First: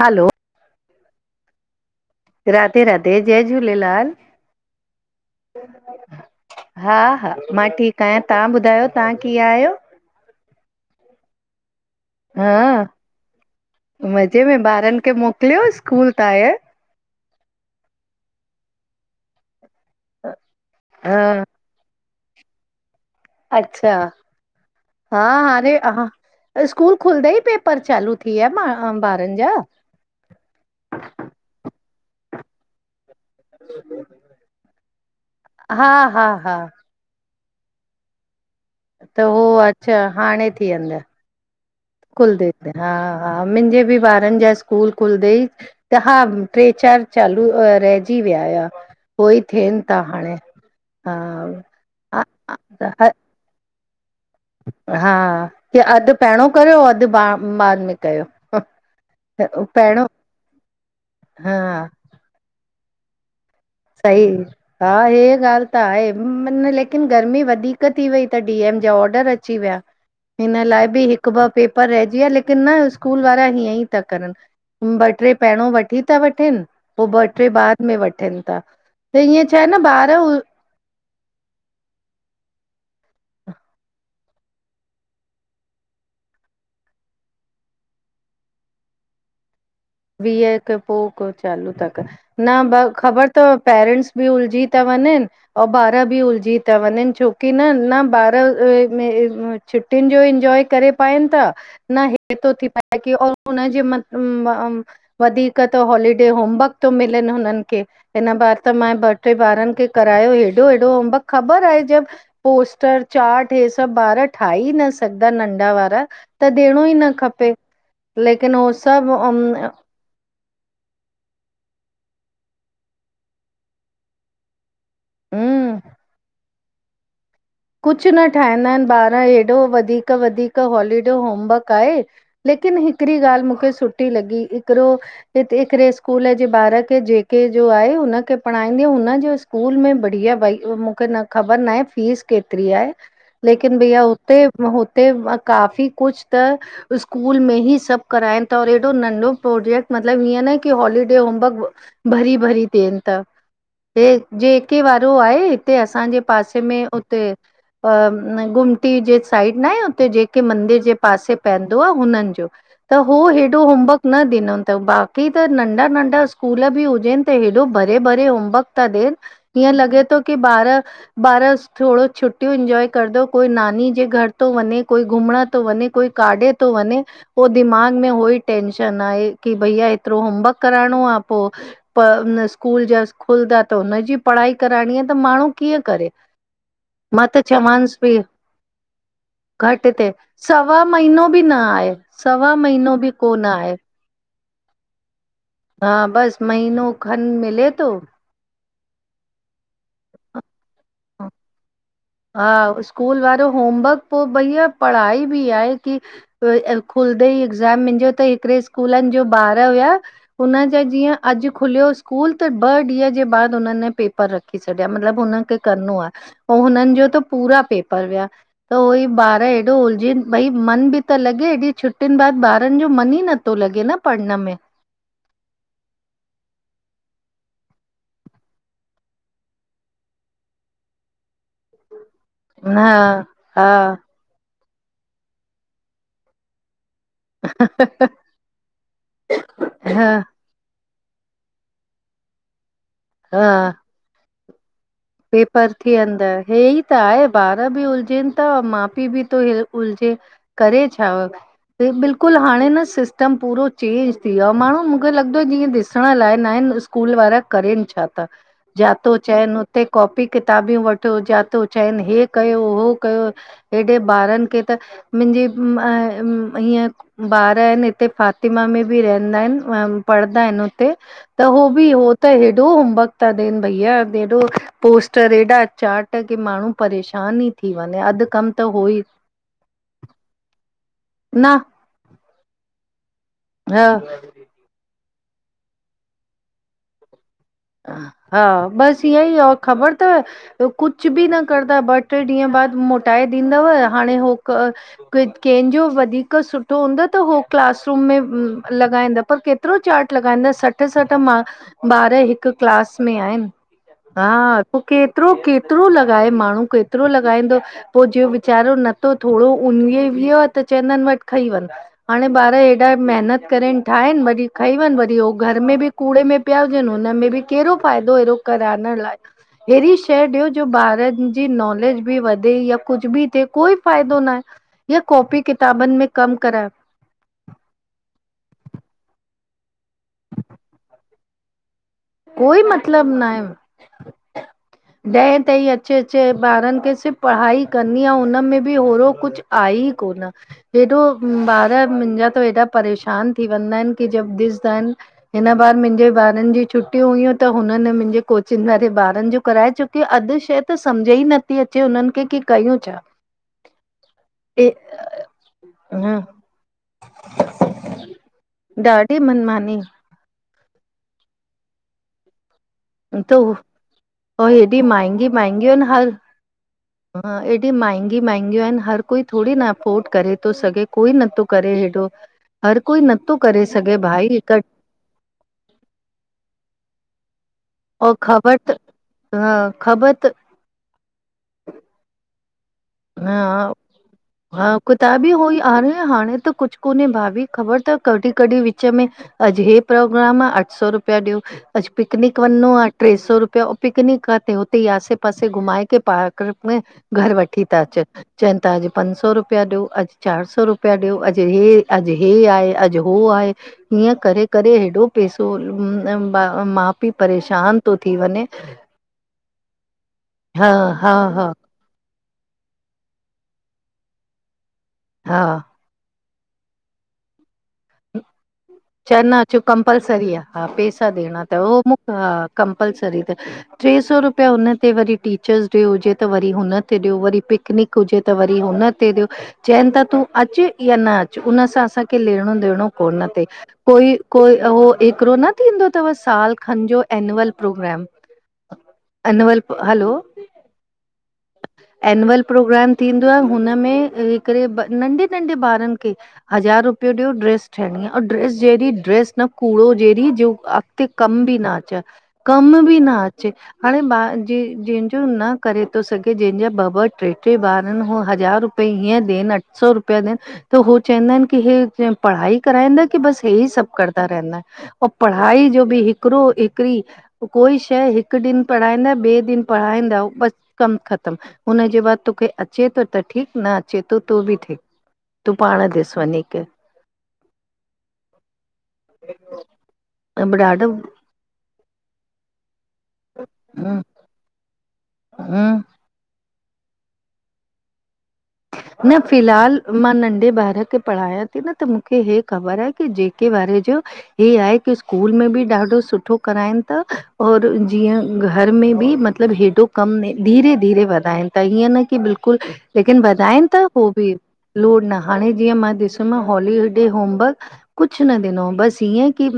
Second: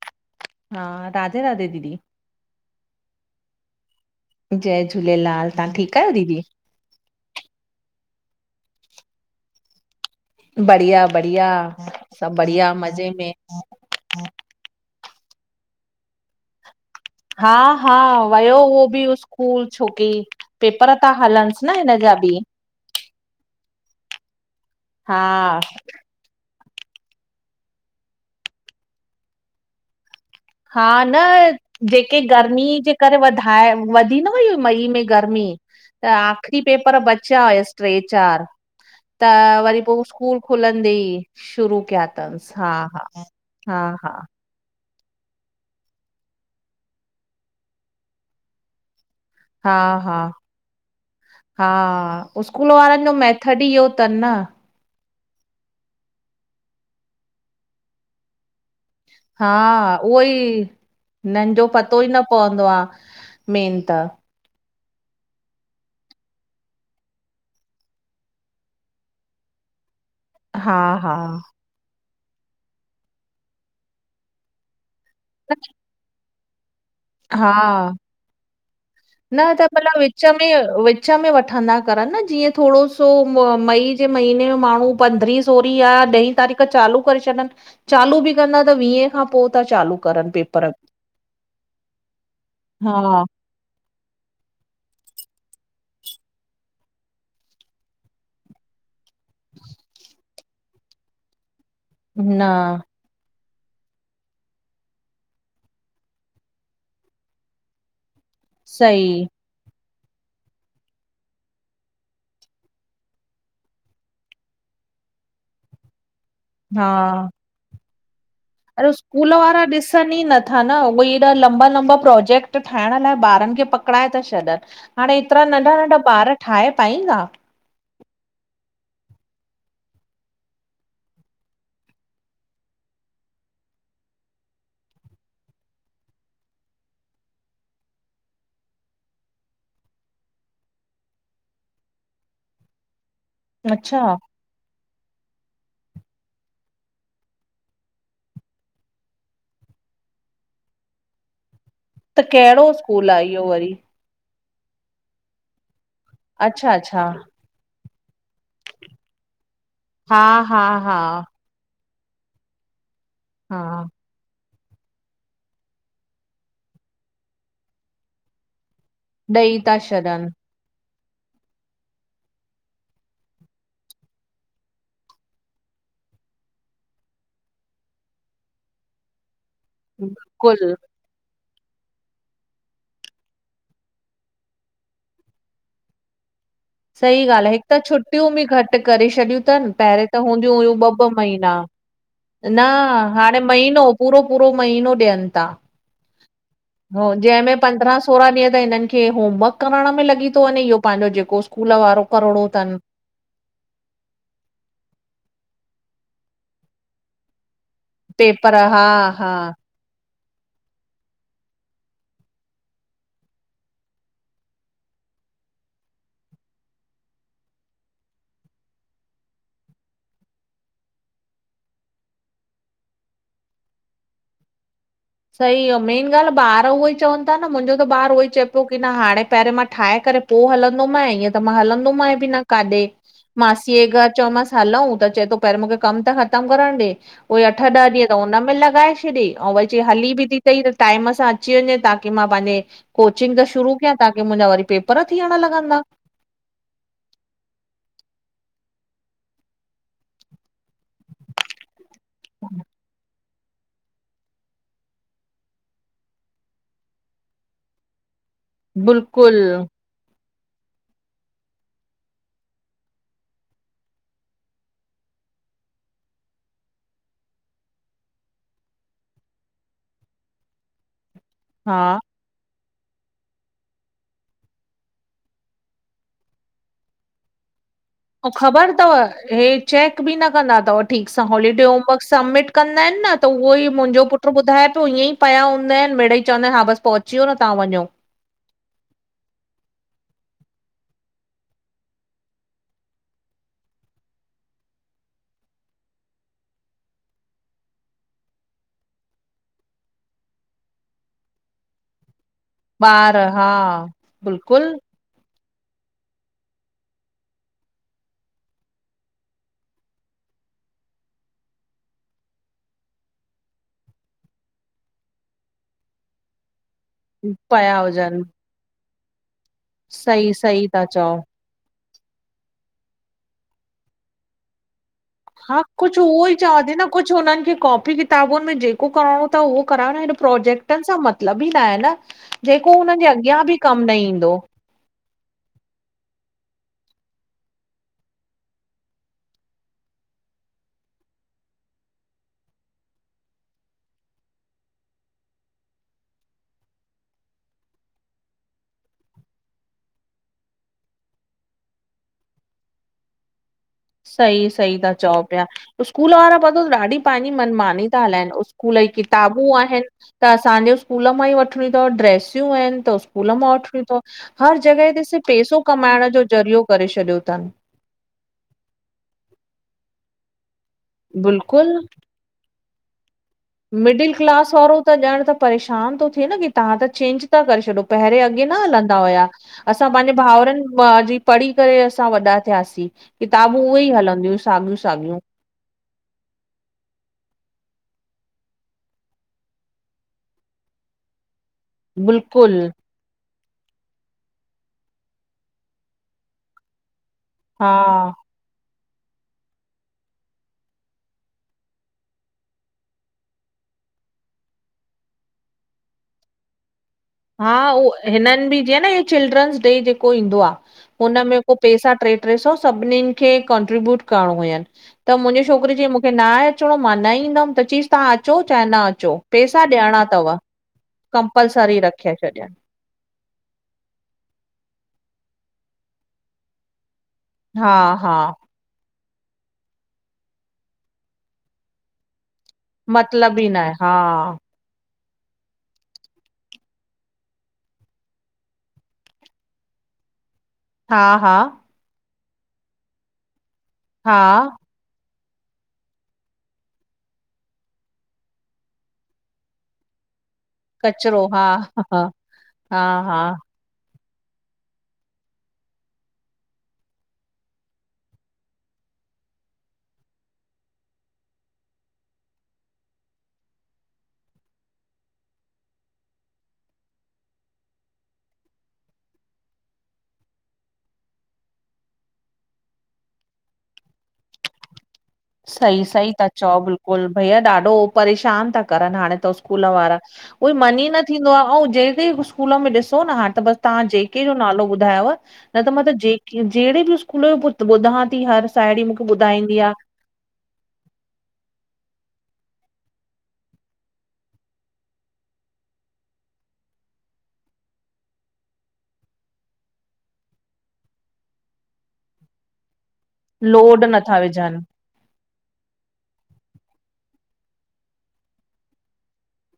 हलो हा, राधे राधे दीदी। राधे राधे, जय झूलेलाल। जय झूलेलाल तव्हां ठीक आहियो दीदी? हा-हा मां ठीक आहियां तहां ॿुधायो तहां कीअं आहियो? बढ़िया बढ़िया सब बढ़िया हा, मज़े में। मज़े में ॿारन खे मोकिलियो स्कूल ता हिंअर? हा, हा वयो उहो बि स्कूल, छोकि पेपर था हा, हलंस। न, हिन जा बि। अच्छा! हा हाणे स्कूल खुलंदे ही पेपर चालू थी विया ॿारनि जा? हा न जेके गर्मी जे कर वधाए वधी न वइ हुई, मई में गर्मी हा त हा हा, आख़िरी पेपर ब बचा हुयस ट्रे चार। त हो वरी पो अच्छा स्कूल हाणे थी खुलंदे वेंदा। ही शुरू कया खुलदे तंस। ते, हा हा हा, मुंहिंजे बि ॿारनि जा स्कूल स्कूल खुलंदेई त हा ट्रे चार चालू, रहिजी विया हुया। उहो ई थियनि था हा- हा हाणे, -हा, स्कूल हा। वारनि जो मेथड ही इहो तन न। हा की अधु पहिरियो कयो, अधु बाद में कयो। हा, पहिरियों उहोई हा हिनंजो पतो ही न पवंदो आ मेन त। सही हा, हे ॻाल्हि त आहे, लेकिन गर्मी वधीक थी वई त डी एम जा ऑडर अची विया। हिन हा लाइ बि हा। हिक ॿ पेपर रहिजी विया, लेकिन न स्कूल वारा हीअं ही था करन। ॿ ट्रे पहिरियों वठी था वठनि पो ॿ ट्रे बाद हा। में वठनि। था न ईअं छा त आहे मतलब ॿार विच में विच में वठंदा करन न जीअं, थोरो सो मई जे महिने में माण्हू पंड्रि सोरी या ॾहीं तारीख़ चालू करे छॾनि, चालू बि कंदा त वीहे खां पो था चालू करनि बीए पेपर। ख पो को चालू ता कराईन, न ब हा। ख़बर तव पेरेंट्स बि उलझी ता वञनि। अऊं ॿार बि उलझी ता वञनि, छोकी न न ॿार अ में छुटियुनि जो इंजॉय करे पाइनि ता न हिते तो थी पाए की ओर हुनजे म म वधीक त हॉलीडे होमवर्क तो मिलेनि हुननिखे, हिन बार त मां सही ॿ ट्रे ॿारनि खे करायो हेॾो हेॾो होमवर्क ख़बर आहे जब पोस्टर चार्ट हे सभु ॿार ठाहे ही न सघंदा नंढा वारा त ॾियणो ई न हा। खपे, लेकिन उहो सभु ॿुधन ई नथा न उहोई हेॾा लंबा लंबा प्रोजेक्ट ठाहिण लाइ ॿारनि खे पकड़ाए ता छॾनि। त हाणे हेतिरा नंढा-नंढा ॿार ठाहे पाईंदा? कुछु न ठाहींदा आहिनि ॿार, एॾो वधीक वधीक हॉलीडे होमवर्क आहे। लेकिन हिकिड़ी ॻाल्हि मूंखे सुठी लॻी हिकिड़ो हिते हिकिड़े स्कूल जे ॿार खे जेके जो आहे, हुनखे पढ़ाईंदी हुनजे स् स्कूलु में बढ़िया भाई मूंखे न ख़बर न आहे फीस केतिरी आहे। लेकिन भईया अच्छा हुते हुते काफ़ी कुझु त स्कूलु में ई सभु कराइनि ता और एॾो नंढो प्रोजेक्ट मतिलबु हिय न की हॉलीडे होमवर्क त कहिड़ो भरी-भरी देन स्कूल ता। आहे इहो वरी हे जेके वारो आहे हिते असांजे पासे अच्छा में उ अच्छा उते अ घुमटी जे साइड न आहे उते हा जेके हा मंदिर जे हा पासे पंएदो आ हुननिजो त हो हेॾो हा होमवर्क न ॾिनो तऊं बाक़ी त नंढा-नंढा स्कूलु बि हुजेनि त हेॾो भरे भरे होमवर्क ता ॾेनि। ॾेई हिय था लॻे तो छॾनि की ॿार ॿार थोडो छुटियूं इंजॉय कंरदो, कोई नानी जे घर तो वञे, कोई घुमण तो वञे, कोई काॾे तो वञे। पो दिमाग़ में होई टेंशन आहे, की भईया एतिरो होमवर्क बिल्कुलु कराइणो आ पो प उन स्कूलु जा खुलंदा त हुनजी पढ़ाई कराइणी आहे त माण्हू कीअं करे? सही मां ॻाल्हि आहे, हिकु त चवांसि पई छुटियूं बि घटि करे छॾियूं तनि, घटि पहिरेंं ते त हूंदीयूं हुयूं सवा ॿ ॿ महीनो बि न महीना। आहे सवा न, महीनो बि हाणे कोन आहे महीनो पूरो पूरो महीनो ॾियनि ता। हा बसि महीनो हो खनि जंहिंमें मिले थो पंद्रहां सोरहां ॾींहं त हिननिखे हे होमवर्क करणु में लॻी तो वञे इहो पांजो हा जेको स्कूल वारो। करिणो तन हा, स्कूल वारो होमवर्क पो भईया पढ़ाई बि आहे की वई ऐं खुलंदे ई एक्ज़ाम, मुंहिंजो त पेपर हिकिड़े हा स्कूलनि जो हा ॿार हुया हुनजा जीअं अॼु खुलियो स्कूलु, त ॿ ॾींहं जे बाद हुननि पेपर रखया। रखी छॾिया, मतिलबु हुनखे करिणो आ, पो हुननिजो त पूरा पेपर विया। त उहोई ॿार एॾो उलझीनि, भई मन बि त लॻे एॾी छुटियुनि बाद ॿारनि जो मन ही न तो लॻे न पढ़न में। सही आ मेन ॻाल्हि ॿार उहोई चवनि ता न, मुंहिंजो त ॿारु उहो ई चए पियो की न हाणे पहिरियों मां ठाहे करे पो हलंदो मांए, ईअं त मां हलंदो मांए बि न काॾे, हा हा मासीअ घरु चौमांसि हलऊ, त चए तो पहिरियों मूंखे कमु त ख़तमु करणु ॾे। पोई अठ ॾह ॾींहुं त हुनमें लॻाए छॾेई, अऊं वरि चई हा हली बि की तई त टाइम सां अची वञे। ताकी मां पंहिंजे कोचिग त हा शुरू कयां ताकी मुंहिंजा वरी पे पेपर थीअंदय हे ई हे त आहे ॿारह बि उलझेनि ता, माउ पीउ बि तो हे उलझे। करे छा हो, हे बिल्कुलु हाणे न सिस् सिस्टम पूरो चेंज थी वियो आ, माण्हू मूंखे लॻंदो जीअं ॾिसण लाइ न आहिनि, स्कूल वारा करेनि छा ता? जंहां तूं चवनि बिल्कुलु हुते कॉपी-किताबियूं वठो जहां तो चवनि हे कयो हो कयो हेॾे ॿारनि खे त मुंहिंजी हीअं ॿार आहिनि हिते फातिमा में बि रहंदा आहिनि ऐं पढ़ंदा आहिनि हुते त हो बि हा हो त हेॾो होमवर्क था ॾेनि भईया हेॾो पोस्टर एॾा चार्ट की माण्हू परेशान ई थी वञे ऐं अधि कम ख़बर त हो अथव ई हे चैक बि न कंदा अथव ठीकु सां न हॉलीडे होमवर्क सबमिट कंदा आहिनि न त उहो ई हा मुंहिंजो पुट ॿुधाए पियो ईअं ई पया हूंदा आहिनि मेड़ ई चवंदा आहिनि हा बसि पहुची वियो न तव्हां वञो। हा, ॿसि ईंअ ई आहे ख़बर अथव कुझु बि न कंदा ॿ टे ॾींहं बाद मोटाए ॾींदव हाणे हो क कंहिंजो वधीकर सुठो हूंदो त हो क्लासरूम में लॻाईंदा पर के केतिरो चार्ट लॻाईंदा सठ सठि माँ ॿार हिकु क्लास में ॿार हा आहिनि। हा, बिल्कुलु पोइ केतिरो केतिरो लॻाए माण्हू केतिरो लॻाईंदो पोइ जे वीचारो नथो थोरो उन वियो आ त चवंदा आहिनि वठी खई वञि। हाणे ॿार हेॾा मेहिनत करनि ठाहिनि, वरी खनि वञि वरी उहो घरु में बि कूड़े में पिया हुजनि हुनमें बि कहिड़ो पिया फ़ाइदो हुजनि अहिड़ो कराइण लाइ? अहिड़ी शइ सही ॾियो जो सही था चओ ॿारनि जी नॉलेज बि वधे या कुझु बि थिए कोई फ़ाइदो न आहे या हा कॉपी-किताबनि कुझु में उहो ई कमु चवां करायो। थी न कुझु हुननि खे कॉपी-किताबुनि में जेको करणो अथव उहो कराइणो हे प्रोजेक्टनि सां मतिलबु ई न आहे न। कोई जेको हुन जे मतिलबु अॻियां बि कमु न ईंदो। ॾह ताईं अचे अचे ॿारनि खे सिर्फ़ु पढ़ाई करणी आहे हुननि में बि ओहिड़ो कुझु आहे ई कोन। हेॾो ॿार मुंहिंजा त हेॾा परेशान थी वेंदा आहिनि की जब ॾिसंदा आहिनि हिन ॿार मुंहिंजे ॿारनि जी छुट्टी छुट्टियूं हुयूं त हुननि मुंहिंजे कोचिंग वारे ॿारनि जो कराए छोकी खे अधि शइ त सम्झ ई नथी समझ में नथी अचे उन्हनि खे की कयूं छा? सही ए सही ता चऊं पिया। स्कूल ह वारा पतो अथव ॾाढी पंहिंजी मनमानी था हलाइनि स्कूल जी ॾाढी किताबूं मनमानी आहिनि त असांजे स्कूल मां ई वठिणियूं अथव ड्रैसियूं आहिनि त स्कूल मां वठणी अथव हर हेॾी जॻहि ॾिस महांगी सिर्फ पैसो महांगियूं कमाइण जो ज़रियो करे छॾियो अथनि। हेॾी महांगियूं महांगियूं आहिनि हर कोई थोरी न अफोर्ड करे थो सघे, कोई नथो करे बिल्कुलु हेॾो। हर कोई नथो करे सघे मिडिल भाई क्लास हिकु वारो त ॼणा त परेशान थो थिए न की तव्हां त चेंज था करे छॾो। और पहिरें अॻे न ख़बर त हलंदा हुआ, ह असां पंहिंजे ख़बर त भाउरनि जी पढ़ी करे असां वॾा थियासीं। किताबूं उहे ई हलंदियूं साॻियूं हा-हा, साॻियूं किताबी हो ई आ री ह हाणे त कुझु कोन्हे भाभी ख़बर अथव कॾहिं कॾहिं विच में अॼु हे प्रोग्राम आहे अठ सौ रुपिया ॾियो, अॼु पिकनिक बिल्कुलु वञो आ टे सौ रुपिया पिकनक काथे होते ई आसे पासे घुमाए करे पार्निक में घरु वठी वठी था हा अचनि। चवनि था अॼु पंज सौ रुपया ॾियो, अॼु चारि सौ रुपया ॾियो, अॼु हे-अॼु हे आहे, अॼु उहो आहे। हीअं करे-करे हेॾो पैसो मा हा, उहो हिननि बि जीअं न इहो चिल्ड्रनस डे जेको ईंदो हा आहे हा हुन में हा को पैसा टे टे सौ सभिननिनि खे कॉन्ट्रीब्यूट करणो हुयनि त हा मुंहिंजे छोकिरी चईं मूंखे न आहे अचणो, मां न ईंदमि त च्यंईस तहां अचो चाहे न अचो चवंदा अचो पैसा ॾियणा तव। कंपलसरी आ हा पेसा ॾियणां तव कंपलसरी हो मुक ह रखे कं छॾियनि कंपल सरी त, ट्रे सौ रूपया उनते वरी टीचर्स डे हुजे त वरी हुनते ॾियो वरी हा पिकनिक हा हुजे त वर री हुनते ॾियो चएनि ता तूं अचु या न अचु उनसां असांखे लेणो ॾियणो कोन मतिलब ते ई न आहे हा कोई -कोई त उहो हिकिड़ो न थींदो तव साल खनि जो एन्युअल प्रोग्राम अनुवल हलो हा हा एनुवल प्रोग्राम थींदो आहे हुनमें हा हिकड़े ब नंढेे नंढे ॿारनि खे हज़ार रुपियो ॾियो ड्रेस ठहणी आ अंउं ड्रेस जहिड़ी ड्रेस न कूड़ो जहिड़ी जो अगिते कचिरो कम हा बि न अचेहां हा कमु बि हा न हा अचे। हाणे ॿा ज जंहिंजो न करे तो सघे जंहिंजा ॿ- ॿ, ट्रे- ट्रे ॿार इनि हू हज़ार रुप हींयं ॾेनि अठ सौ रुपया ॾेनि त हो चएंदा इनि की हे कीयं पढ़ाई कराईंदा कि बस हेई सभु करदा रहिन्दा अंउ पढ़ाई जो बि हिकिड़ो हिकड़ी कोई शंए हिकु ॾींहुन पढ़ाईंदा ॿिए ॾींहुन पढ़ाईंदा बसि कम ख़तमु हुनजे बाद तोखे अचे तो त ठीक न अचे तो तो बि ठीक सही सही ता चओ बिल्क कुल भैया ॾाढो परेशान ता करनि हाणें त स्कूल वारा, उहोई करे मन ही ॾाढो न थी दो आ, अंउं जेके स्कूल में ॾिसो न हाण त बस तहां हम्म जेके जो नालो ॿुधायुव न त हम्म मां त जेक जहिड़े बि सकूल यो बुधा ती हर साहेड़ी मूंखे न ॿुधाईंदी आ फ़िलहाल मां नंढे ॿार खे पढ़ायां ती न त मुखे हे ख़बर आहे की जेके वारे जो हे आहे की स्कूल में बि ॾाढो सुठो कराइनि ता और जीअं घर में बि मत मतिलब हेॾो कमु धीरे- धीरे वधाइनि ता हीयं न की बिल्कुलु लेकिन वधाइनि ता लोड हो नथा बि विझनि लोड न हाणें जीअं मां ॾिसु न हॉली डे होमवर्क कुझुऊ न ॾिनंउं बसि हींयं की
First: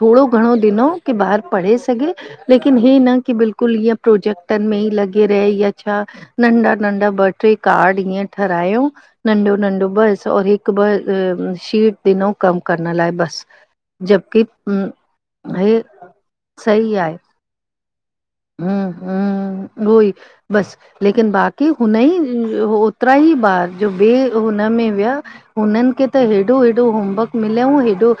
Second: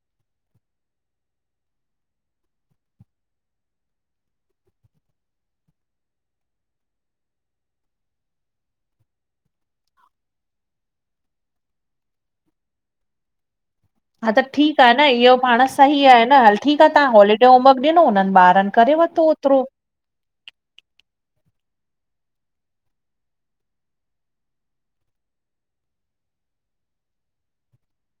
थोड़ो घणों ॾिनंउं की ॿारु पढ़े सघे लेकिन ही न की बिल्कुलु ईअं प्रोजेक्टनि में ई लॻे रहे या छा नंढा -नंढा ॿ ट्रे कार्ड ईंयं ठारायंउं नंढो- नंढो बस और हिकु ॿ शीट ॾिनंउ कम करण लाए बसि हा जबकि त ठीक आ न इह्यो पांण हे सही आहे न हल ठीक आ सही तहां आहे हॉलीड डे होमवर्क ॾिनो हुननि ॿारनि करे वतो ओतिरो। उहोई बसि। लेकिन बाक़ी हुन ई होतिरा ही ॿार जो ॿिए हुनमें हुया हुननि खे त हेॾो- हेॾो होमवर्क मिलियंऊ हेॾो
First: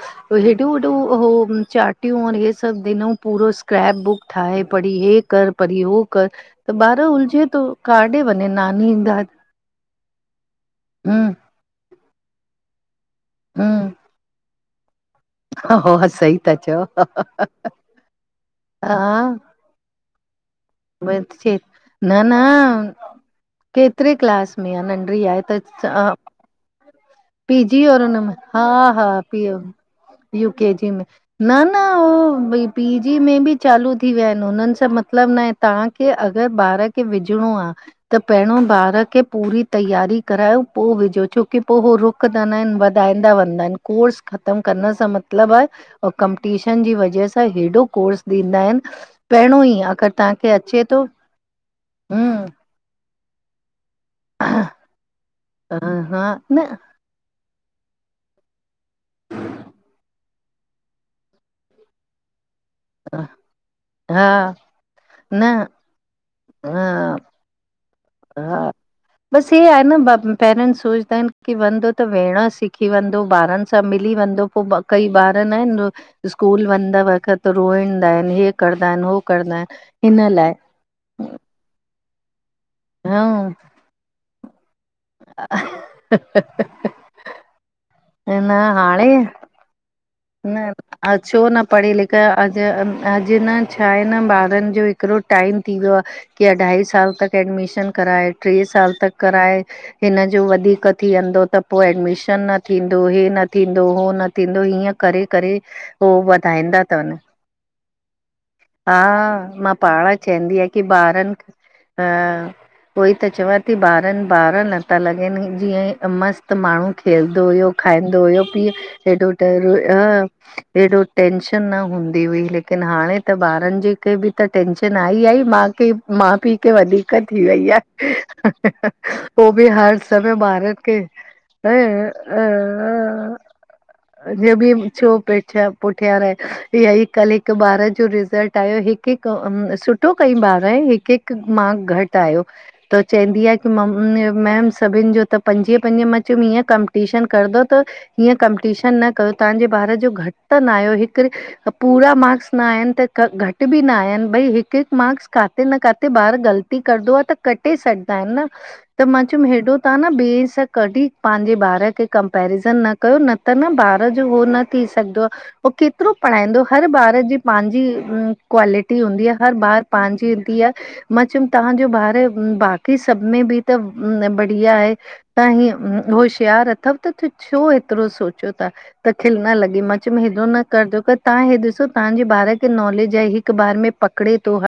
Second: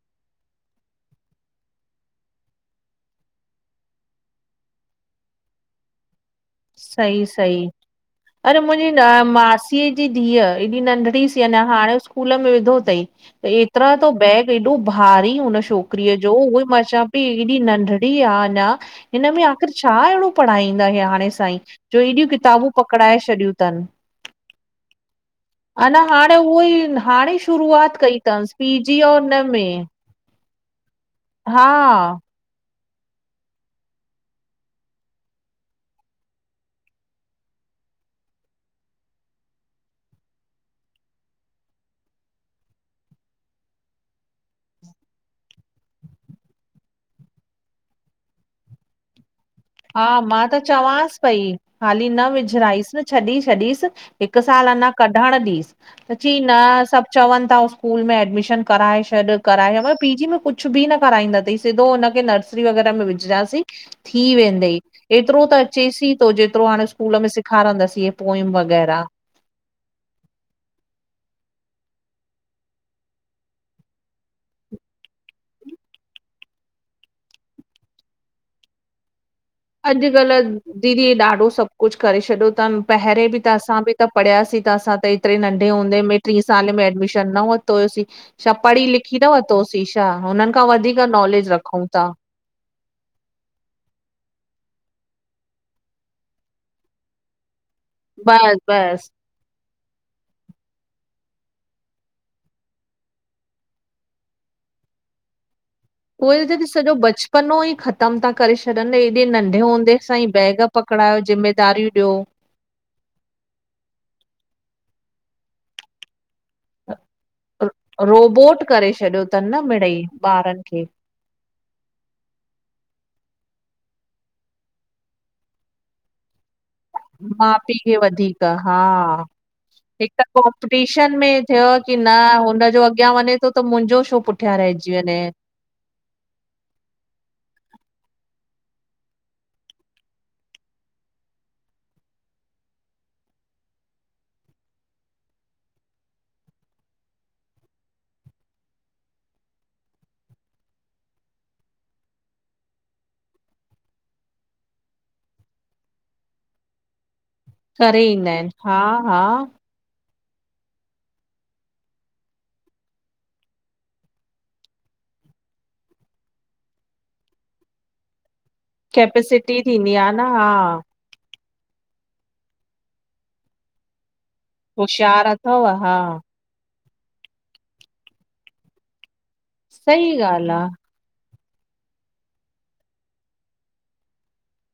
हेडो वडो हो चाटियूं और इह्ये सभु ॾिनऊ पूरो स्क्रेप बुक ठाहे पढ़ी हे कर पढी हो कर त ॿार उलझे तो कार्ड अडरे मुंजी न मासीअ जी धीअ एॾी नंढड़ी हूं सीं अञां हाणे स्कूल स्कूल में विधो तई त एतिरा हम्म तो बैग एॾो भारी उन हा छोकिरीअ जो सही था उहोई चओ मां चवां पई एॾी नंढड़ी आ अंञां हा हिनमें आख़िर छा अहिड़ो पढ़ाईंदा हे हाणे स साईं बसि जो न हेॾियूं न किताबूं पकड़ाए छॾियूं तनि, केतिरे क्लास में आ नंढड़ी आहे अना हाणे त उहोई हाणे पी जी शुरूआत और कई हुनमें, अथसि हा- पीजी हा और हुन पियो। में यूकेजी में। हा पी जी में बि चालू थी विया आहिन, हुननि सां मतिलबु न आहे, तव्हांखे अगरि ॿार खे विझणो आ त पहिरियों ॿार खे पूरी तैयारी करायो, पो विझो छोकि पो हो रुख कंदा न आहिन, वधाईंदा वेंदा आहिन। कोर्स ख़तम करण सां मतिलब आहे और कंमपिटीशन जी वजह सां हेॾो कोर्स ॾींदा आहिन, पहिंड़ों ई हा अगरि मां तव्हांखे त अचे थो चंवास पई, हाली न हम्म विझ राईस, छॾी छॾीस हिकु साल अंञा कढणु ॾीस, त चंई न सब चवनि था स्कूल में एडमिशन कराए छॾ- कराए छॾ, म पी जी में कुझु बि न कराईंंदा थई, सिधो हुनखे नर्स नर्सरी वगैरह में विझीदासिं। थी हा वेंदो, न एतिरो त अचेस थो जेतिरो हाणे सकूल में सिखारंदस हे पोयम हा वगैराह। बसि हे आहे न पेरेंट्स सोचंदा आहिन कि वेंदो त वेहण सिखी वेंदो, ॿारनि सां मिली वेंदो। पो कई ॿार न आहिन स्कूल वंञण वक़्त रोईंदा आहिनि, हे कंदा आहिन हो कंदा आहिन। अॼुकल्ह दीदी ॾाढो सब कुछु करे छॾियो थनि। पहिंरें बि त असां बि त पढ़ियासीं त असां त एतिरी नंढे हूंदे में टीं साले में एडमिशन न वरितो हुयोसीं। ह न छा पढ़ी हाणे लिखी न वरतो हो सीं छा! हुननि खां वधीक नॉलेज रखूं था। ज अॼु न छा आहे न ॿारनि जो हिकिड़ो टाइम थी वियो आ कि अढाई साल तक एडमिशन कराए, बसि ट्रे साल बसि तक कराए। हिनजो वधीक थी वेंदो त पो एडमिशन न थींदो, हे न थींदो उहो न थींदो हीअं करे- करे पो उहे त वधाईंदा सॼो ता वंञन, बचपनो ई ख़तम था करे हा छॾनि एॾे नंढे मां हूंदे पाण सां ई चअंदी बैग आहियां कि कि पकड़ायो बारनि अ ज़िमेदारियूं उएई त चवां थी ॿारनि- ॿार नथा लॻनि जीअं ई मस्तु त माण्हू खेलदो हुयो, ॾियो खाईंदो हुयो, रोबोट पी करे छॾियो हेॾो अथनि न मिड़ई ॾर ॿारनि खे हेॾो टेंंशन न हूंदी हुई लेकिन हाणे त ॿारनि जे खे बि त टेंंशन आए इ आए, माउ खे माउ पीउ के वधीक थी माउ वई आ। पीउ खे वधीक हा उ बि हर समय ॿारनि खे थ्यो कि न, हुनजो अॻियां वंञे थो त मुंहिंजो शो अञा पुठियां रहजि बि छो पे त पुठियां रहे। इयही कल हिकु ॿार जो रिज़ल्ट आयो, हिकुहिकु सु सुठो कईं ॿार ऐं हिकु हिकु मार्क घटि आयो, त त चवंदी आहे कि मम मैम सभिन जो त पंजवीअ पंजवीअ, मां चयोम हीअं कौम्पिटीशन कंदो त हीअं कंमपिटीशन न कयो, तहांजे ॿार जो घटि त न आहियो, हिकुड़े पूरा मार्क्स न आया आहिन त घटि बि न आया आहिनि, भई हिक हिकु मार्क्स, काथे न काथे ॿार ग़लती कंदो आहे त कटे करे छॾंदा ईंदा आहिन न आहिनि हा त हा मां चयमि हेॾो तव्हां न ॿिए सां कॾहिं पंहिंजे ॿार खे कंपेरिज़न न कयो न त न ॿार न थी सघंदो आहे। हो केतिरो पढ़ाईंदो, हर ॿार जी पंहांजी क्वालिटी हूंदी आ, हर कैपेसिटी बार थींदी आ न पाणजी हा हूंदी आहे। मां चयमि तहांजो ॿार बाक़ी सब में बि त आहे, होशियार तां अथव हा हिंअ होश प्यार अथव त छो एतिरो सोचो था त खिलण लॻी, मां सही चयोम हेॾो ॻाल्हि आ। न करजो क तंहां ही ॾिसो तहांजे ॿार खे नॉलेज आहे, हिक बार में पकिड़े थो, हा